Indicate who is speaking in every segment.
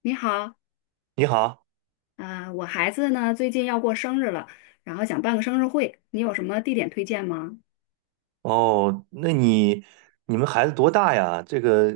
Speaker 1: 你好，
Speaker 2: 你好。
Speaker 1: 我孩子呢最近要过生日了，然后想办个生日会，你有什么地点推荐吗？
Speaker 2: 哦，那你们孩子多大呀？这个，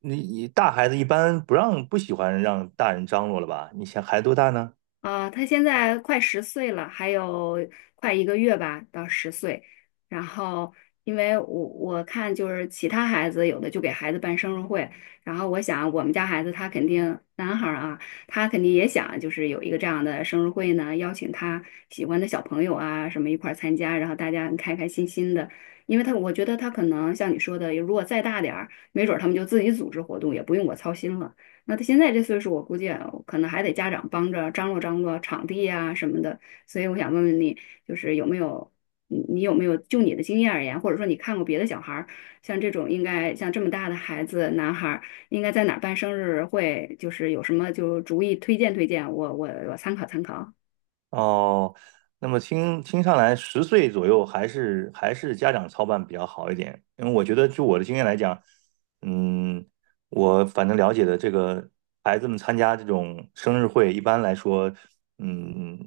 Speaker 2: 你大孩子一般不喜欢让大人张罗了吧？你想孩子多大呢？
Speaker 1: 啊，他现在快十岁了，还有快一个月吧，到十岁。然后，因为我看就是其他孩子有的就给孩子办生日会，然后我想我们家孩子他肯定男孩儿啊，他肯定也想就是有一个这样的生日会呢，邀请他喜欢的小朋友啊什么一块儿参加，然后大家开开心心的。因为他我觉得他可能像你说的，如果再大点儿，没准儿他们就自己组织活动，也不用我操心了。那他现在这岁数，我估计啊可能还得家长帮着张罗张罗场地呀、什么的。所以我想问问你，就是有没有你你有没有就你的经验而言，或者说你看过别的小孩儿，像这种应该像这么大的孩子，男孩儿应该在哪儿办生日会，就是有什么就主意推荐，我参考参考。
Speaker 2: 哦，那么听上来，10岁左右还是家长操办比较好一点，因为我觉得就我的经验来讲。嗯，我反正了解的这个孩子们参加这种生日会，一般来说，嗯，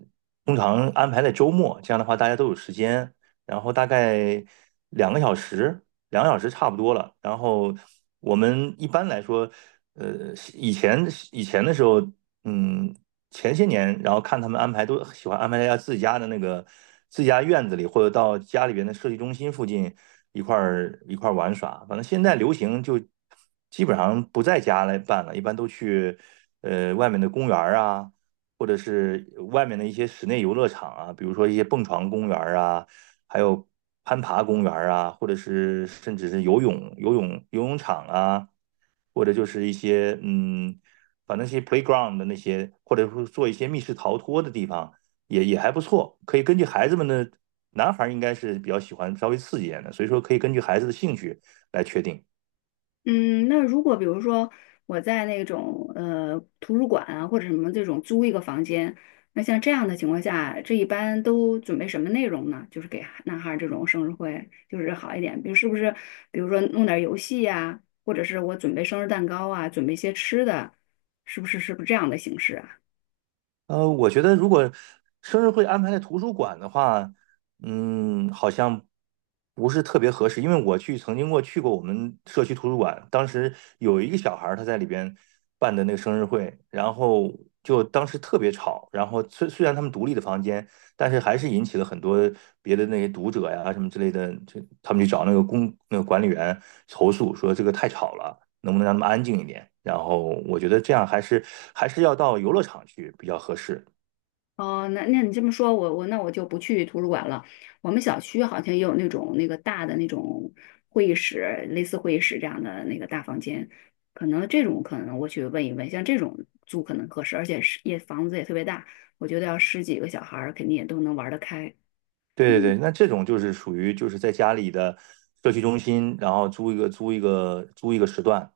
Speaker 2: 通常安排在周末，这样的话大家都有时间，然后大概两个小时，两个小时差不多了。然后我们一般来说，呃，以前以前的时候。嗯。前些年，然后看他们安排都喜欢安排在家自己家的那个自己家院子里，或者到家里边的设计中心附近一块儿玩耍。反正现在流行就基本上不在家来办了，一般都去外面的公园儿啊，或者是外面的一些室内游乐场啊，比如说一些蹦床公园儿啊，还有攀爬公园啊，或者是甚至是游泳场啊，或者就是一些嗯，把那些 playground 的那些，或者说做一些密室逃脱的地方，也还不错，可以根据孩子们的，男孩儿应该是比较喜欢稍微刺激一点的，所以说可以根据孩子的兴趣来确定。
Speaker 1: 嗯，那如果比如说我在那种图书馆啊或者什么这种租一个房间，那像这样的情况下，这一般都准备什么内容呢？就是给男孩儿这种生日会，就是好一点，比如是不是，比如说弄点儿游戏呀、或者是我准备生日蛋糕啊，准备一些吃的，是不是这样的形式啊？
Speaker 2: 我觉得如果生日会安排在图书馆的话，好像不是特别合适，因为曾经过去过我们社区图书馆，当时有一个小孩儿他在里边办的那个生日会，然后就当时特别吵，然后虽然他们独立的房间，但是还是引起了很多别的那些读者呀什么之类的，就他们去找那个管理员投诉说这个太吵了。能不能让他们安静一点？然后我觉得这样还是要到游乐场去比较合适。
Speaker 1: 哦，那那你这么说，我那我就不去图书馆了。我们小区好像也有那种那个大的那种会议室，类似会议室这样的那个大房间，可能这种可能我去问一问，像这种租可能合适，而且是也房子也特别大，我觉得要十几个小孩儿肯定也都能玩得开。
Speaker 2: 对对对，那这种就是属于就是在家里的社区中心，然后租一个时段，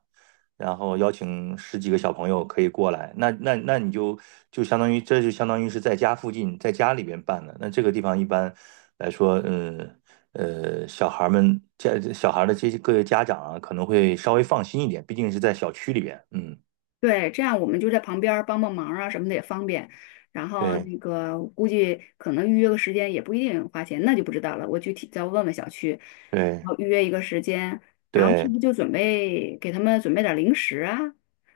Speaker 2: 然后邀请十几个小朋友可以过来。那你就相当于是在家附近，在家里边办的。那这个地方一般来说，小孩的这些各位家长啊，可能会稍微放心一点，毕竟是在小区里边。嗯，
Speaker 1: 对，这样我们就在旁边儿帮帮忙啊什么的也方便。然后
Speaker 2: 对
Speaker 1: 那个估计可能预约个时间也不一定花钱，那就不知道了。我具体再问问小区，然
Speaker 2: 对。
Speaker 1: 后预约一个时间，然后是
Speaker 2: 对，
Speaker 1: 不是就准备给他们准备点儿零食啊？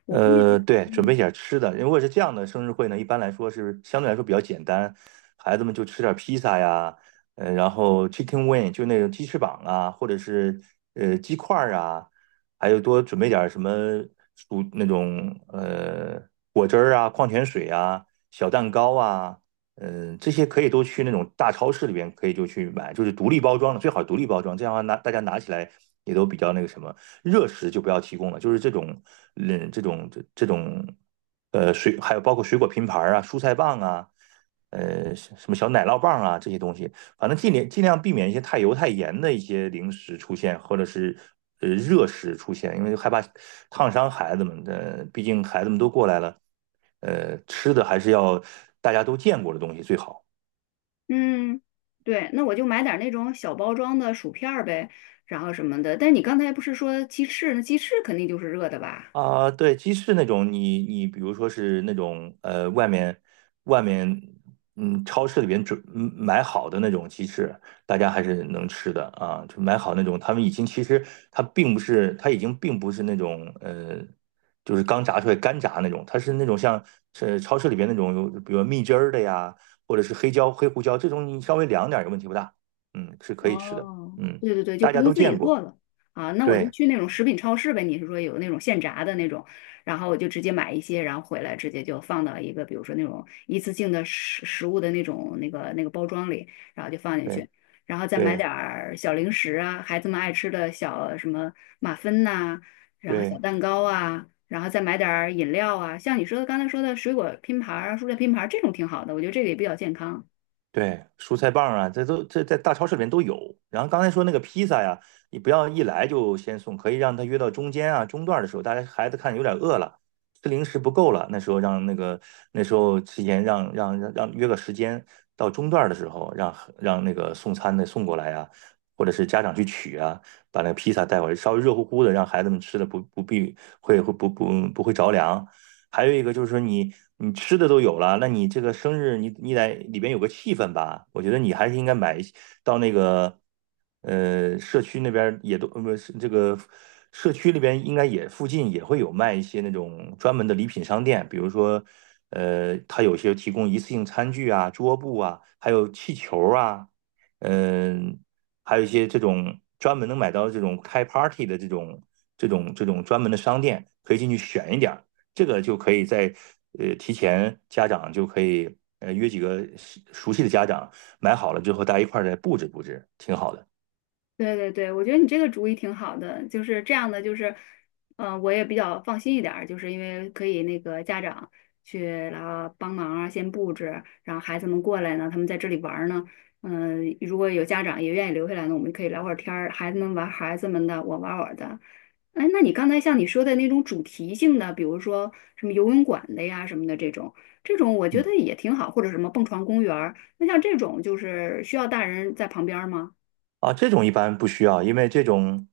Speaker 1: 我估计他，
Speaker 2: 对，准备点儿吃的。如果是这样的生日会呢，一般来说是相对来说比较简单，孩子们就吃点儿披萨呀，然后 chicken wing 就那种鸡翅膀啊，或者是鸡块儿啊，还有多准备点儿什么薯那种呃果汁儿啊、矿泉水啊、小蛋糕啊。这些可以都去那种大超市里边可以就去买，就是独立包装的，最好独立包装，这样的话大家拿起来也都比较那个什么。热食就不要提供了，就是这种嗯这种这这种呃水，还有包括水果拼盘啊、蔬菜棒啊。什么小奶酪棒啊，这些东西，反正尽量避免一些太油太盐的一些零食出现，或者是热食出现，因为害怕烫伤孩子们的，毕竟孩子们都过来了，吃的还是要大家都见过的东西最好。
Speaker 1: 嗯，对，那我就买点儿那种小包装的薯片儿呗，然后什么的。但你刚才不是说鸡翅？那鸡翅肯定就是热的吧？
Speaker 2: 啊，对，鸡翅那种你比如说是那种外面超市里边买好的那种鸡翅，大家还是能吃的啊。就买好那种，他们已经其实它已经并不是那种就是刚炸出来干炸那种，它是那种像是超市里边那种有，比如蜜汁儿的呀，或者是黑胡椒这种，你稍微凉点儿也问题不大。嗯，是可以吃的。
Speaker 1: 哦，
Speaker 2: 嗯，
Speaker 1: 对对对，就
Speaker 2: 大
Speaker 1: 不
Speaker 2: 家
Speaker 1: 用
Speaker 2: 都
Speaker 1: 自己
Speaker 2: 见过。
Speaker 1: 做了啊。那我就
Speaker 2: 对
Speaker 1: 去那种食品超市呗，你是说有那种现炸的那种，然后我就直接买一些，然后回来直接就放到一个，比如说那种一次性的食物的那种那个包装里，然后就放进
Speaker 2: 对
Speaker 1: 去，然后再买
Speaker 2: 对。
Speaker 1: 点儿小零食啊，孩子们爱吃的小什么马芬呐、然后小
Speaker 2: 对
Speaker 1: 蛋糕啊，然后再买点儿饮料啊，像你说的刚才说的水果拼盘儿啊蔬菜拼盘儿这种挺好的，我觉得这个也比较健康。
Speaker 2: 对，蔬菜棒啊，这在大超市里面都有。然后刚才说那个披萨呀，你不要一来就先送，可以让他约到中间啊、中段的时候，大家孩子看有点饿了，吃零食不够了，那时候让那个那时候提前让让让让约个时间，到中段的时候让那个送餐的送过来啊，或者是家长去取啊，把那个披萨带过来，稍微热乎乎的，让孩子们吃的不不必会会不不不会着凉。还有一个就是说你吃的都有了，那你这个生日你得里边有个气氛吧？我觉得你还是应该买一些到那个社区那边也都不是这个社区里边应该也附近也会有卖一些那种专门的礼品商店，比如说它有些提供一次性餐具啊、桌布啊，还有气球啊。嗯、还有一些这种专门能买到这种开 party 的这种专门的商店，可以进去选一点儿。这个就可以在提前，家长就可以约几个熟悉的家长买好了之后，大家一块儿再布置布置，挺好的。
Speaker 1: 对对对，我觉得你这个主意挺好的，就是这样的，就是，呃，我也比较放心一点儿，就是因为可以那个家长去然后帮忙啊，先布置，然后孩子们过来呢，他们在这里玩儿呢，嗯、如果有家长也愿意留下来呢，我们可以聊会儿天儿，孩子们玩孩子们的，我玩我的。哎，那你刚才像你说的那种主题性的，比如说什么游泳馆的呀什么的这种，这种我觉得也挺好，或者什么蹦床公园儿，那像这种就是需要大人在旁边儿吗？
Speaker 2: 啊，这种一般不需要，因为这种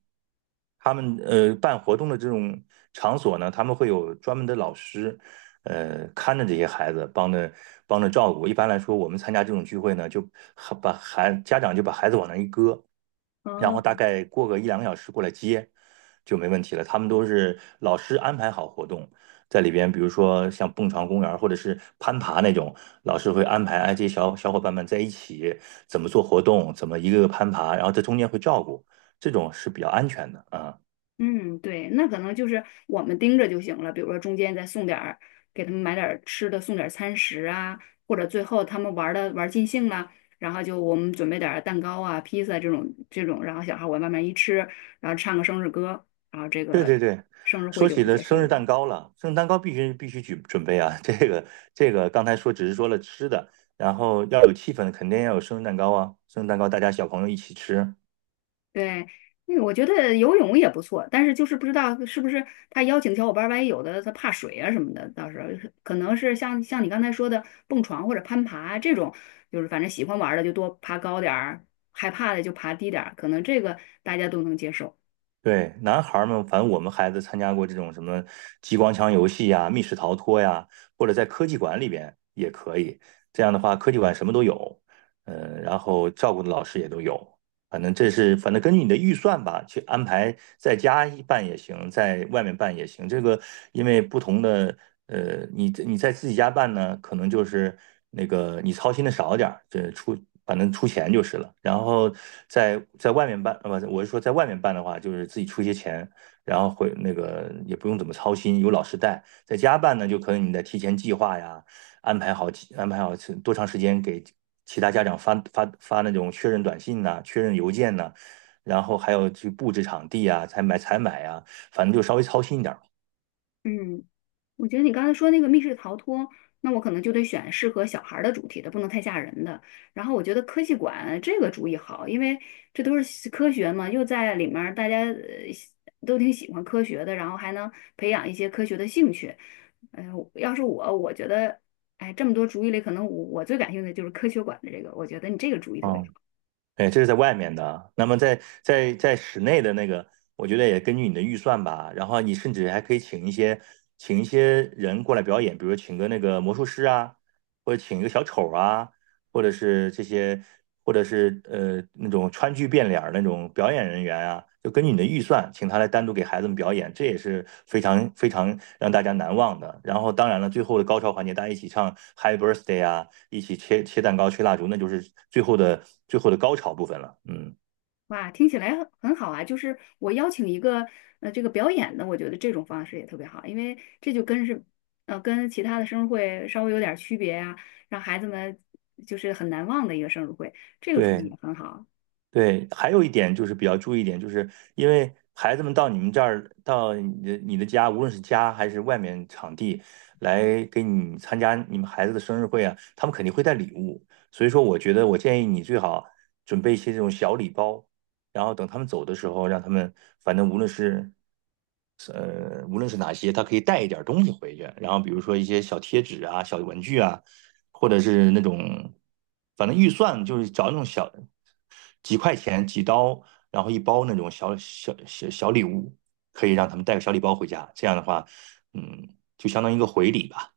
Speaker 2: 他们办活动的这种场所呢，他们会有专门的老师，看着这些孩子，帮着照顾。一般来说，我们参加这种聚会呢，就还家长就把孩子往那一搁，然
Speaker 1: 哦
Speaker 2: 后大概过个一两个小时过来接就没问题了。他们都是老师安排好活动，在里边，比如说像蹦床公园儿或者是攀爬那种，老师会安排哎这些小伙伴们在一起怎么做活动，怎么一个个攀爬，然后在中间会照顾，这种是比较安全的啊。
Speaker 1: 嗯，对，那可能就是我们盯着就行了，比如说中间再送点儿，给他们买点儿吃的，送点儿餐食啊，或者最后他们玩的玩尽兴了，然后就我们准备点儿蛋糕啊、披萨这种这种，然后小孩往外面一吃，然后唱个生日歌，然后这
Speaker 2: 对
Speaker 1: 个
Speaker 2: 对对，
Speaker 1: 生日会
Speaker 2: 说
Speaker 1: 就
Speaker 2: 起
Speaker 1: 不
Speaker 2: 了
Speaker 1: 结
Speaker 2: 生
Speaker 1: 束
Speaker 2: 日
Speaker 1: 了。
Speaker 2: 蛋糕了，生日蛋糕必须准备啊。这个刚才说只是说了吃的，然后要有气氛，肯定要有生日蛋糕啊。生日蛋糕大家小朋友一起吃。
Speaker 1: 对，那个我觉得游泳也不错，但是就是不知道是不是他邀请小伙伴儿，万一有的他怕水啊什么的，到时候可能是像你刚才说的蹦床或者攀爬这种，就是反正喜欢玩儿的就多爬高点儿，害怕的就爬低点儿，可能这个大家都能接受。
Speaker 2: 对，男孩儿们，反正我们孩子参加过这种什么激光枪游戏呀、密室逃脱呀，或者在科技馆里边也可以。这样的话，科技馆什么都有，然后照顾的老师也都有。反正根据你的预算吧，去安排在家一办也行，在外面办也行。这个因为不同的，你在自己家办呢，可能就是那个你操心的少点儿，反正出钱就是了。然后在外面办，不，我是说在外面办的话，就是自己出一些钱，然后会那个也不用怎么操心，有老师带。在家办呢，就可能你得提前计划呀，安排好安排好是多长时间给其他家长发那种确认短信呐、确认邮件呐、然后还有去布置场地啊，采买采买啊，反正就稍微操心一点儿吧。
Speaker 1: 嗯。我觉得你刚才说那个密室逃脱，那我可能就得选适合小孩儿的主题的，不能太吓人的。然后我觉得科技馆这个主意好，因为这都是科学嘛，又在里面儿大家都挺喜欢科学的，然后还能培养一些科学的兴趣。哎、要是我，我觉得，哎，这么多主意里，可能我最感兴趣的就是科学馆的这个，我觉得你这个主意特别
Speaker 2: 嗯，
Speaker 1: 好。
Speaker 2: 哎，这是在外面的啊。那么在室内的那个，我觉得也根据你的预算吧。然后你甚至还可以请一些人过来表演，比如请个那个魔术师啊，或者请一个小丑啊，或者是这些，或者是那种川剧变脸儿那种表演人员啊，就根据你的预算，请他来单独给孩子们表演，这也是非常非常让大家难忘的。然后当然了，最后的高潮环节，大家一起唱 Happy Birthday 啊，一起切切蛋糕、吹蜡烛，那就是最后的最后的高潮部分了。嗯，
Speaker 1: 哇，听起来很好啊！就是我邀请一个这个表演的，我觉得这种方式也特别好，因为这就跟是跟其他的生日会稍微有点儿区别呀、让孩子们就是很难忘的一个生日会，这个主意
Speaker 2: 对。
Speaker 1: 也很好。
Speaker 2: 对，还有一点就是比较注意一点，就是因为孩子们到你们这儿，到你的家，无论是家还是外面场地，来给你参加你们孩子的生日会啊，他们肯定会带礼物。所以说，我觉得我建议你最好准备一些这种小礼包，然后等他们走的时候，让他们反正无论是呃无论是哪些，他可以带一点东西回去，然后比如说一些小贴纸啊、小文具啊，或者是那种，反正预算就是找那种小几块钱几刀，然后一包那种小礼物，可以让他们带个小礼包回家。这样的话，嗯，就相当于一个回礼吧。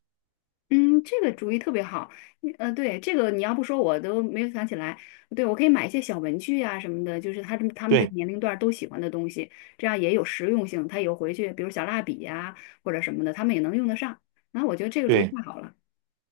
Speaker 1: 嗯，这个主意特别好。你，对，这个你要不说我都没有想起来。对，我可以买一些小文具啊什么的，就是他们这个
Speaker 2: 对
Speaker 1: 年龄段儿都喜欢的东西，这样也有实用性。他有回去，比如小蜡笔呀、或者什么的，他们也能用得上。然后我觉得这个主意
Speaker 2: 对。
Speaker 1: 太好了。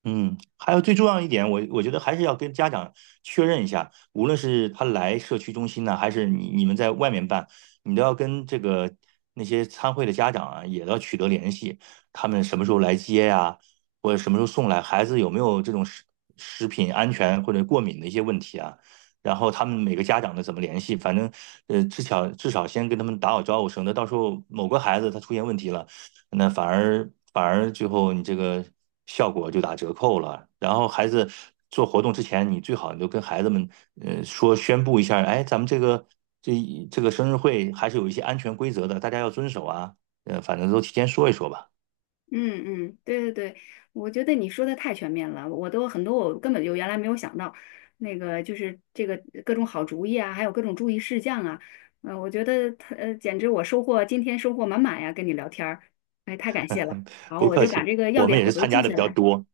Speaker 2: 嗯，还有最重要一点，我觉得还是要跟家长确认一下，无论是他来社区中心呢，还是你们在外面办，你都要跟这个那些参会的家长啊，也要取得联系，他们什么时候来接呀，或者什么时候送来，孩子有没有这种食品安全或者过敏的一些问题啊？然后他们每个家长的怎么联系，反正，至少先跟他们打好招呼，省得到时候某个孩子他出现问题了。那反而最后你这个效果就打折扣了。然后孩子做活动之前，你最好就跟孩子们宣布一下。哎，咱们这这个生日会还是有一些安全规则的，大家要遵守啊。反正都提前说一说吧。
Speaker 1: 嗯嗯，对对对，我觉得你说的太全面了，我都很多我根本就原来没有想到，那个就是这个各种好主意啊，还有各种注意事项啊，嗯，我觉得他简直我收获今天收获满满呀，跟你聊天儿，哎，太感谢了。好，
Speaker 2: 不
Speaker 1: 我
Speaker 2: 客
Speaker 1: 就把
Speaker 2: 气。
Speaker 1: 这个要
Speaker 2: 我们
Speaker 1: 点
Speaker 2: 也
Speaker 1: 我
Speaker 2: 是
Speaker 1: 都
Speaker 2: 参
Speaker 1: 记
Speaker 2: 加的
Speaker 1: 下
Speaker 2: 比较
Speaker 1: 来，
Speaker 2: 多。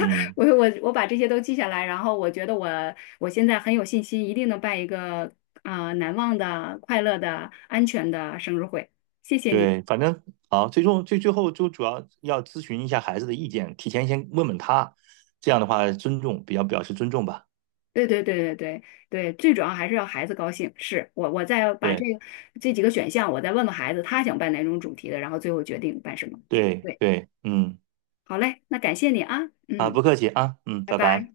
Speaker 1: 我把这些都记下来，然后我觉得我现在很有信心，一定能办一个啊、难忘的、快乐的、安全的生日会。谢谢你。
Speaker 2: 对，反正好，最终最最后就主要要咨询一下孩子的意见，提前先问问他，这样的话比较表示尊重吧。
Speaker 1: 对对对对对对，最主要还是要孩子高兴。是我，我再把这
Speaker 2: 对
Speaker 1: 个这几个选项，我再问问孩子，他想办哪种主题的，然后最后决定办什么。
Speaker 2: 对
Speaker 1: 对，
Speaker 2: 对。嗯。
Speaker 1: 好嘞，那感谢你啊，
Speaker 2: 啊，
Speaker 1: 嗯，
Speaker 2: 不客气啊。嗯，
Speaker 1: 拜
Speaker 2: 拜
Speaker 1: 拜。
Speaker 2: 拜。